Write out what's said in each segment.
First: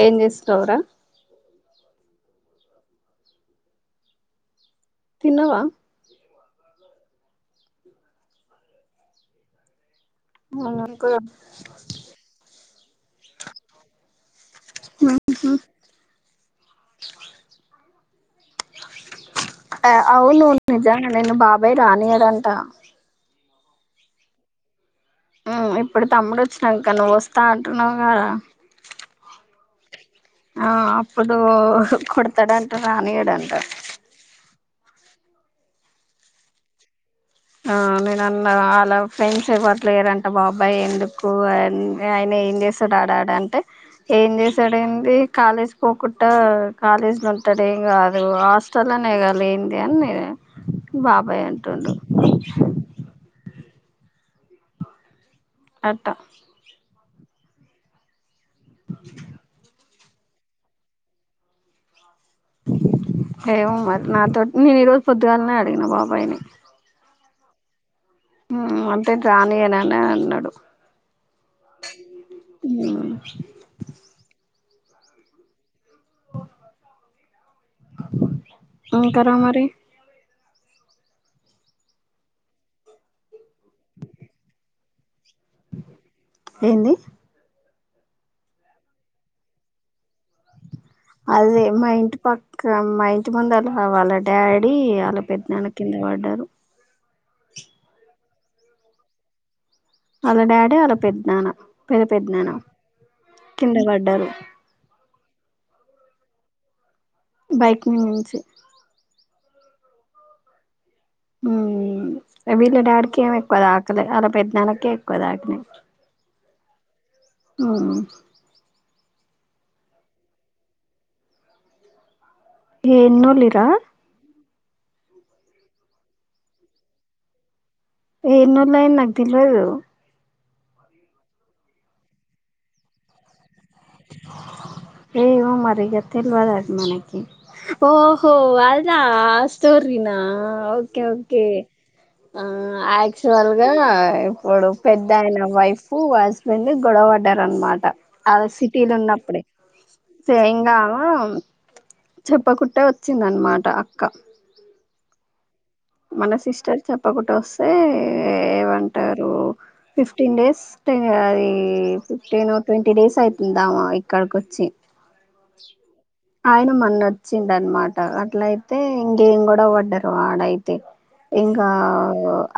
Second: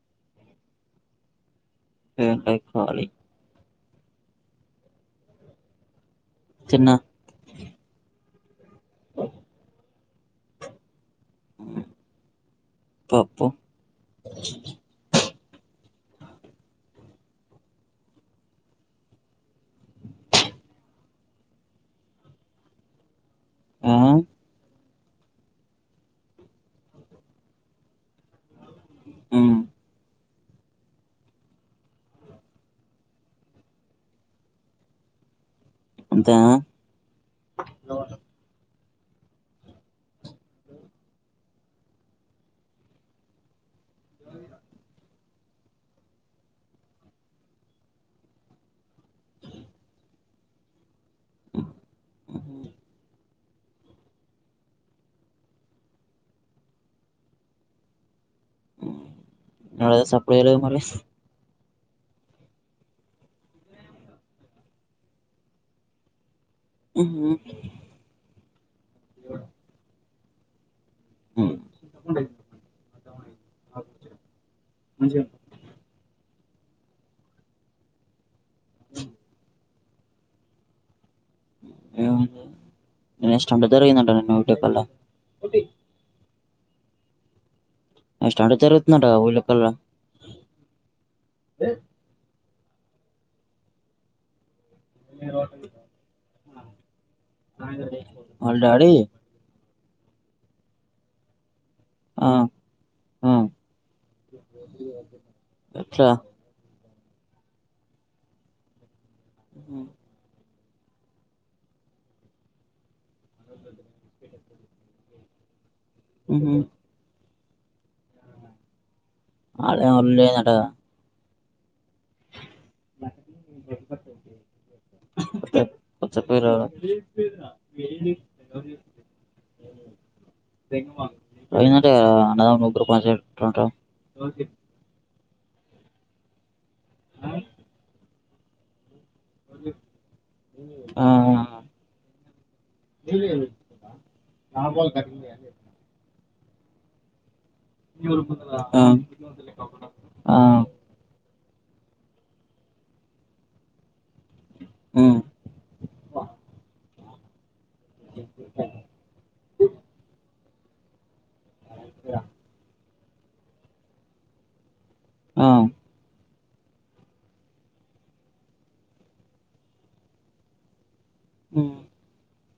ఏం చేస్తున్నావ్ రా ఏం లే కాలి తీ న్నవా తిన్నా ఓ అవును అంకుల్ పప్పు ఉ ఆ అవును నిజాంగా నిన్ను బాబాయ్ రానీయడంట ఆ ఉ ఇప్పుడు తమ్ముడు వచ్చినంక నువ్వు వస్తా అంటున్నవుగా ఉ ఆ అప్పుడు కొడతాడంట రానియడంట అంతేనా ఆ నేనున్న ఆల ఫ్రెండ్స్ ఎవరు లేరంట బాబాయి ఎందుకు ఆయన ఏం చేస్తాడు ఆడాడంటే ఏం చేశాడండి కాలేజీ పోకుడా కాలేజీలో ఉంటాడు ఏం కాదు హాస్టల్ ఏంటి అని ఉన్న బాబాయ్ అంటుండు ఉ హో అడ డోర్ సౌండ్ సప్లై చేయాలి మరి ఏమ మరి నాతో నేను ఈరోజు పొద్దుగాలనే అడిగిన బాబాయిని ఉ అంటే రానీయనని అన్నాడు ఉ మంచి ఉంటారో మరి ఎట్లా జరిగిందంట ఏంది స్టాటజీ తరుగుతుందంటా ఊళ్లే అదే మా ఇంటి పక్క మా ఇంటి ముందు వాల డాడీ డి వాళ్ళ పెదనాన్న కింద పడ్డారు వాళ్ల డాడీ వాళ్ళ డాడీ వాళ్ళ పెద్ద నాన్న పెద్ద పెద్ద ఆ నాన్న ఆ కింద పడ్డారు ఎట్లా బైక్ మీద నుంచి ఉ వీళ్ళ డాడికి ఏమి ఎక్కువ తాకలే అలా పెద్ద నాన్నకి ఎక్కువ తాకినాయి ఉ హు ఉ ఆడ ఉండు లేదట కదా ఏం లొల్లి రా కొంచం పేరు ఏం లొల్లి నాకు తెలియదు పోయిందట కదా అన్నదమ్ముల ముగ్గురు పంచాయతీ ఏమో మరి తెల్వదు అది మనకి ఓహో లాస్ట్ స్టోరినా ఆ ఓకేఓకే ఆ యాక్చువల్గా ఇప్పుడు పెద్దయిన వైఫ్ వెళ్లి గొడవాడ్డారు అనమాట అద సి ఆ ఆ ఉన్న అప్పుడే అసలు ఆ ఏం కావాలో చెప్పకుట్టే వచ్చింది అనమాట అక్క మ్మ్ మన సిస్టర్ చెప్పకుండా వస్తే ఏమంటారు ఫిఫ్టీన్ డేస్ ఫట్ అది ఫిఫ్టీన్ ట్వంటీ డేస్ అవుతుందాము ఇక్కడికి వచ్చి అ ఆయన మన్న వచ్చిండి అనమాట అట్ల అయితే ఇంకేం గొడవ పడ్డారు వాడైతే ఇంకా హ్మ్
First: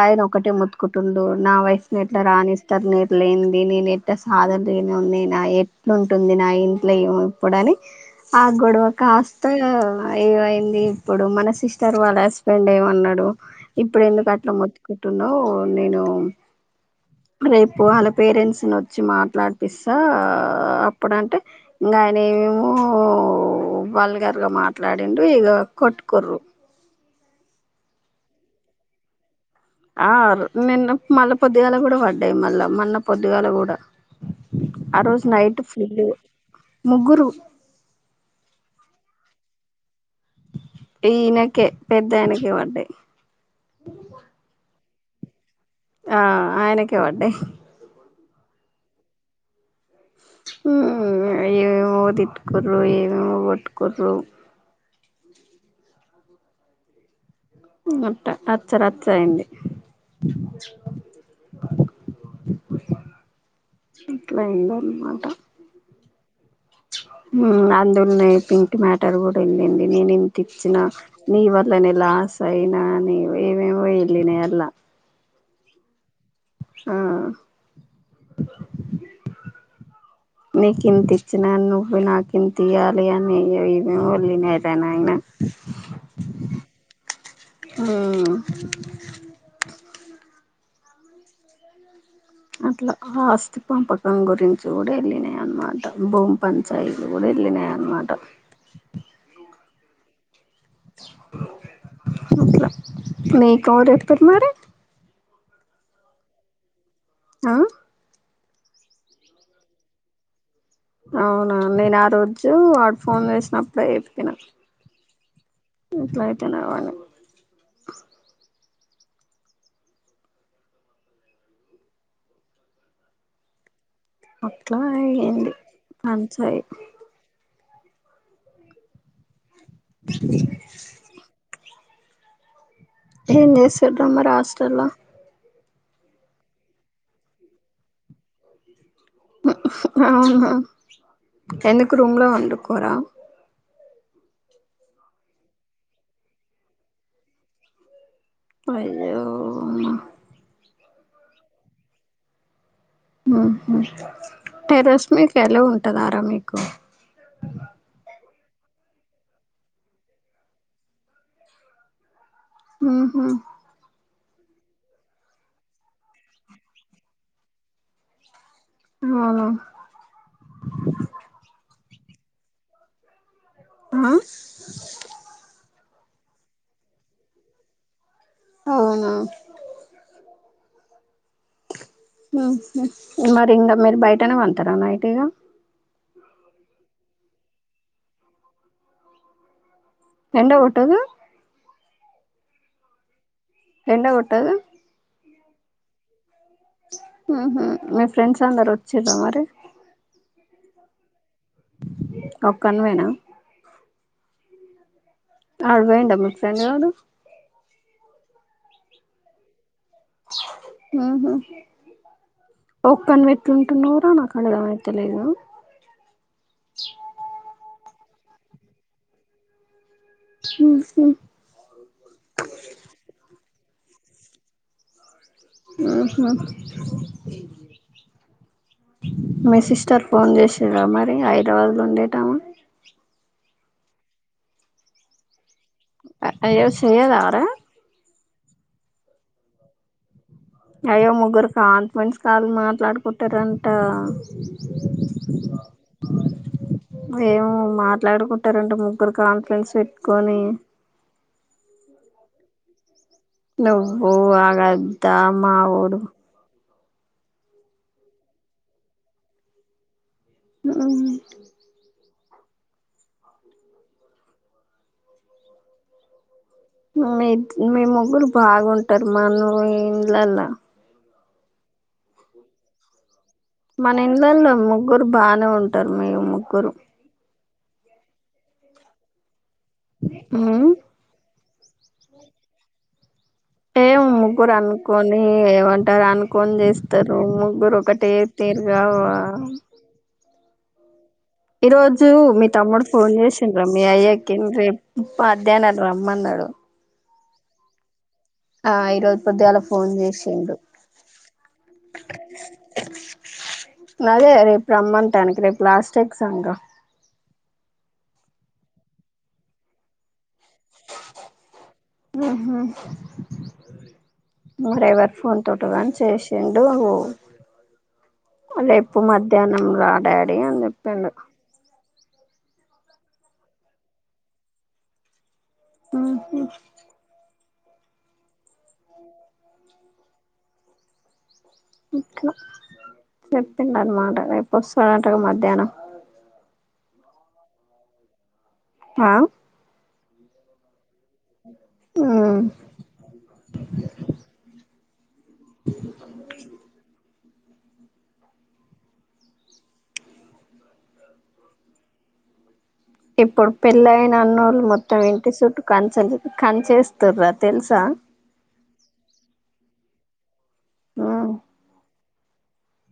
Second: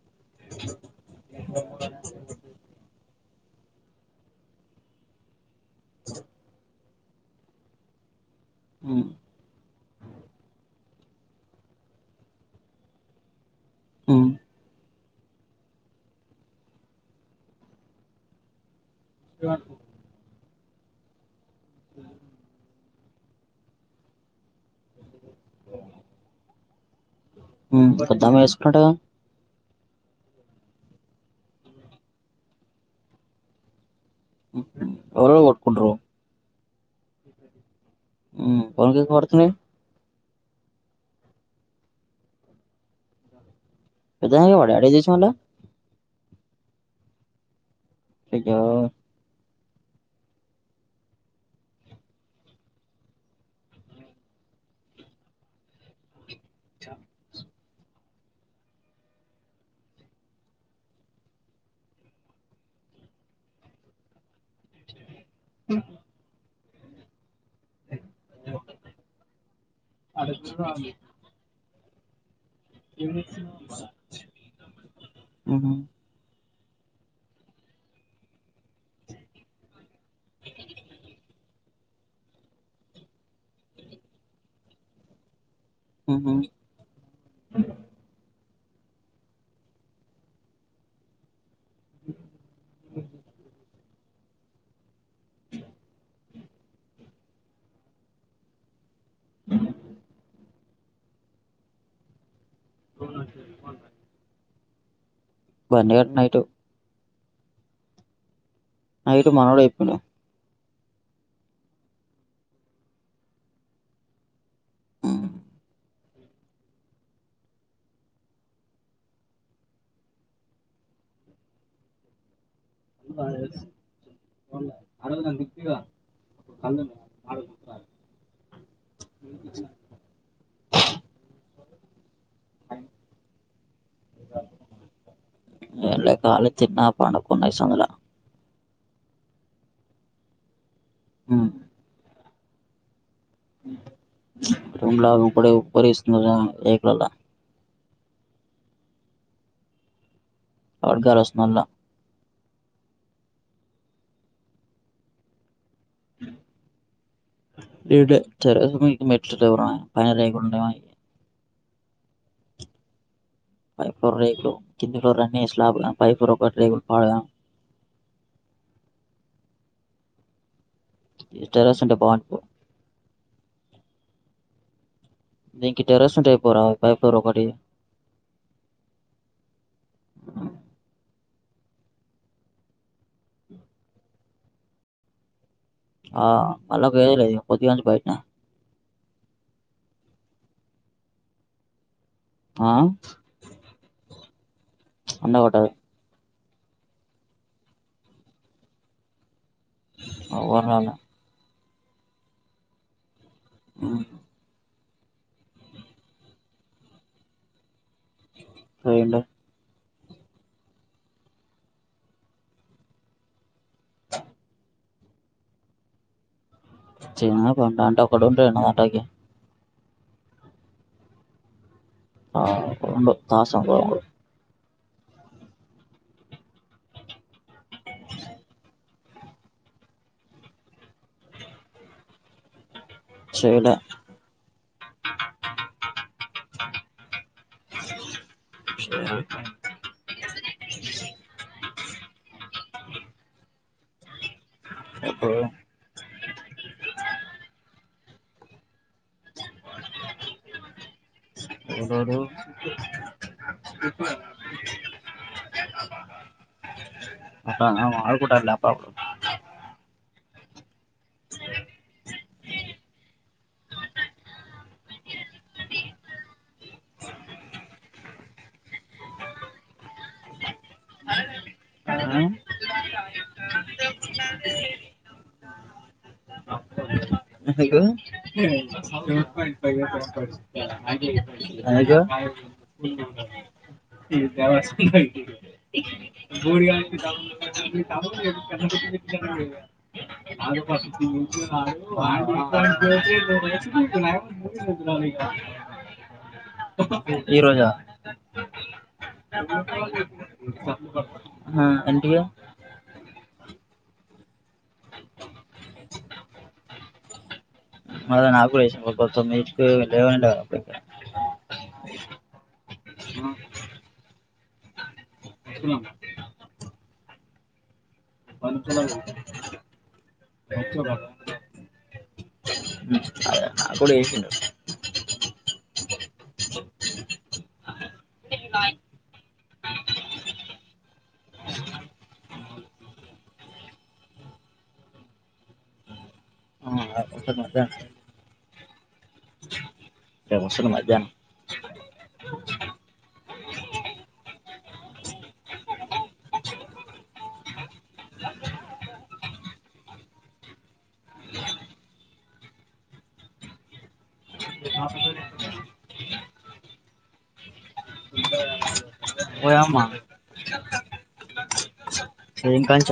ఆయన ఒకటే మొతుకుంటుడు నా వయసుని ఎట్లా రానిస్తారు నేను లేను నేను ఎట్ సాదన ఉంది నా ఎట్లుంటుంది నా ఇంట్లో ఇప్పుడని ఆ గొడవ హ్మ్ కాస్త ఏమైంది ఇప్పుడు మన సిస్టర్ వాళ్ళ హస్బెండ్ ఏమ అన్నాడు ఇప్పుడు హ్మ్ ఎందుకు అట్లా మొ కుటున్నావ్ నేను రేపు వాళ్ళ పేరెంట్స్ ను వచ్చి మాట్లాడిపిస్తా అప్పుడంటే ఇంకా ఆయన ఏమేమో వల్గర్గా మాట్లాడ డు ఈగా కొట్కోరుు కొద్దామ వేసుకున్నాట్గా ఆ నిన్న మళ్ళా పొద్దుగాల కూడా పడ్డాయి మళ్ళా మళ్న్న పొద్దుగాల కూడా ఆ రోజు ఎవరెవరు నైట్ కొట్టుకుంట్రు ఫుల్ ముగ్గురు హ్మ్ కొకిబర్తున్నాయి ఈనకే పెద్ద ఆయనకే పడ్డాయి పెద వాడ అడే చేస లా ఆ ఆయనకే పడ్డాయి ఇకా ఏవేమో తిట్టుకూరు ఏమేమో కొట్టుకురు ముట్ట రచ్చరచ్చ అయింది అట్లా అయింది అనమాట హ్మ్ మ్మ్ అందులోనే పింక్ మ్యాటర్ కూడా ఏందిండి నేను ఇంత ఇచ్చిన నీ వర్ ఇలానే లాస్ ఆయినా నే ఏవేవో ఆల్లినే అలా హ్మ్ ఆ మీ కితిచ్చనా నువ్వు నాకు ఇంత ఇయ్యాలి అని వెళ్ళు ఏమో వెళ్ళినార పెనయినా హ్మ్ [unintelligible] మట్లా ఆస్తి పా పక్క రం గురించి కూడా వెళ్ళినాయి అన్నమాట భూమి పంచాయితీలు కూడా వెళ్ళినాయ అన్నమాట [unintelligible] మిక్ ఎవరు చెప్పిరు మరి బన్ కటనయిట్ ఆ అయితే మనోడే చెప్పిన అవునా నేను ఆ రోజు వాడు ఫోన్ చేసినప్పుడే చెప్పినా ఎట్లా అయితేవ్వాలి అట్లా అరవద అయింది దిప్పవాప్పు పంచాయి కళ్డ [inaudible] [inaudible] ఏం చేస్తూరు మరి హస్టల్లా ఏం లే కాలి తిన్న పనుకున్న ఈ సానిలో అవునా హ్మ్ ఎందుకు రూమ్లా వండుకోరా రూమ్ లో రూప డే ఉప్పరి పరిస్తుంద ఏక్ లల్లా అయ్యో అడుగాసమలా ఆహా టెరస్ మీ కల ఉ వెటకారం ఎక్కువ టెర్రర్స్ మీదకి మెట్లు లేవుర పైన రేకులు ఉన్నాయి ఊహు కో రేకు కింది రన్నిలా పై ర పాడుగ ఆవునా పన్పు ఆ నీకి టెరస్ ఉంటాయి పోరా పై ఫ్లోర్ ఒకటి అవునా ఆహా మరి ఇంకా మీరు బయటనే పంట రా నైట్ ఇగ ఆ ఆలకు ఎది లేదు పోదుగాళ్ల నుంచి బయట ఉన్న ఎండ కొట్టదు ఆ ఎండ కొట్టదు ఎండ కొట్టదు హమ్ మీ ఫ్రెండ్స్ అందరు వచ్చిర మరి ఎవరు రాలే ఒకనివేన ఉ ఆడు పోయిండా మీ ఫ్రెండ్ గాడు పోయిండు ఉమ్ ఒక్కనివే ఎట్లా ఉంటున్నావు రా నాకు అర్థం కాలే తెలియదు చి కొంట అంట ఒకడు రెండు గంటలకి ఉమ్ ఆ ఉండు తాసఫా ఒకడు ఉహు మీ సిస్టర్ ఫోన్ చేసారా మరి హైదరాబాద్ లో ఉండేటమా చెయ్యాలా అయ్యో చేయదా మరి చేయలే అయ్యో ముగ్గురు కాన్ఫరెన్స్ కాల్ మాట్లాడుకుంటారంట ఇప్పుడు ఏమో మాట్ మాట్లాడుకుంటారంట ముగ్గురు కాన్ఫరెన్స్ పెట్టుకొని ఎవరు నువ్వు ఆగద్దా మావోడు అట్టన ఆడుకుంటాడి అప్పుడప్పుడు ఉమ్ మే ఈద్ ముగ్గురు బాగుంటారు మన ఇండ్లలా హ్మ్. మన ఇంళ్లల్లో ముగ్గురు బాగానే ఉంటారు మీరు ముగ్గురు ఎందుకు ఉమ్ ఎందుకు ఏమో ముగ్గురు అనుకొని ఏమంటారు అనుకొని చేస్తారు ముగ్గురు ఒకటే తీరుగా చెప్పినాడు [inaudible] చ కస ఈ రోజు మీ తమ్ముడు ఫోన్ చేసిండ్రా మీ అయ్యకి రేపు మధ్యాహ్నం రమ్మన్నాడు [unintelligible] [inaudible] ఇ ఈ రోజా ఆ ఈరోజు పొద్దుగాల ఫోన్ చేసిండు హా ఏంటి గా అదే రేపు రమ్మంటాననికి రేపు లాస్ట్ ఎగ్జామ్ గా అదే నాకులేస [unintelligible] లేవంట కదా ఉమ్ హు మరెవరి ఫోన్ తోటోగని చేసిండు రేపు మధ్యాహ్నం రా డాడీ అని చెప్పిండు ఉ అదే పొడి ఉమ్ హు ఉన్నాయ్ ఇట్లా చెప్పిందానమాట రేపు వస్తాడంటగా మధ్యాహ్నం ఆ [unintelligible] హ రేపు వస్తుంది మధ్యాహ్నం ఉమ్ ఇప్పుడు పెళ్ళయిన అన్నోళ్ళు మొత్తం ఇంటి చుట్టూ కంచ కంచేస్తూర్రా తెలుసా ఓయమ్మ ఉమ్ ఏం కంచ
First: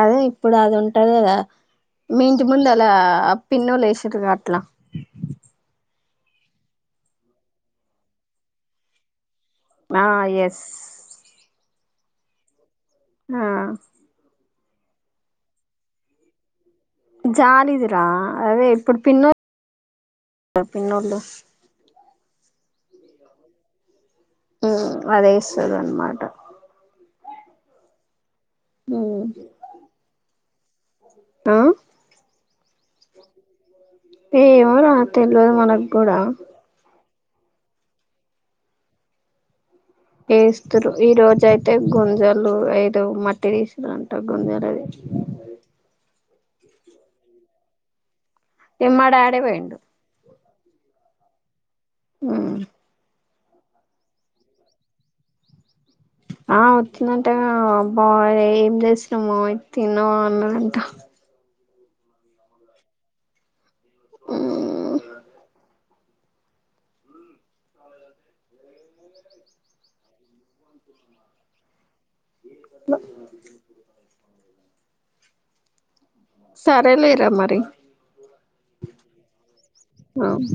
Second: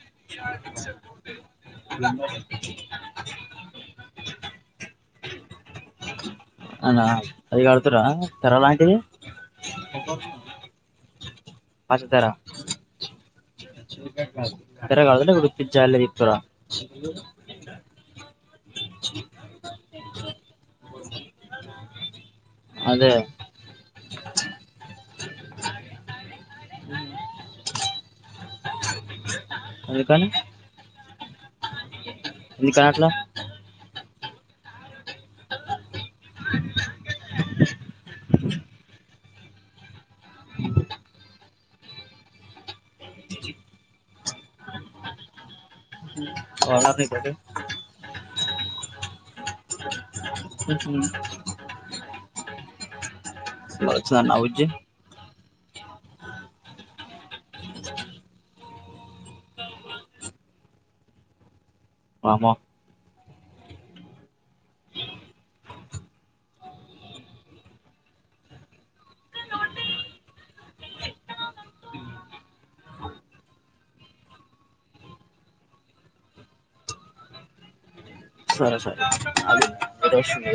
అదే ఇప్పుడు అది ఉంటది కదా మీ ఇంటి ముందు అలా పిన్నోళ్లు వేసుండ్రుగాట్లా అవునా అది కడుతురా తెర లాంటిది ఆ ఎస్ అడ్డు తెర ఆ తెర ఉత్తిగ జాల్డ్రీ తిప్పుతుర్ర జాలిదీరా అదే ఇప్పుడు పినొల్లు అదే ఉమ్ అదేస్తుర్రూ అన్నమాట ఉమ్ అందుకని ఆ నీ కాట్లా ఏమోరా తెల్వదు మనకూడా వేస్తురు ఈ రోజ అయితే గుంజలు ఏదో మట్టి తీసురంట గుంజలు అది మ్ వారానికోటి ఎమ్మాడాడి పోయిండు ఉమ్ హు ఉమ్ సుధ వచ్చిందంటనా ఊరికి ఆ వచ్చిందంటగా అబ్బా ఏం చేసినము తిన్నావు అన్నారంటా మామ ఉమ్ న సరే లే రా మరి సరే సరే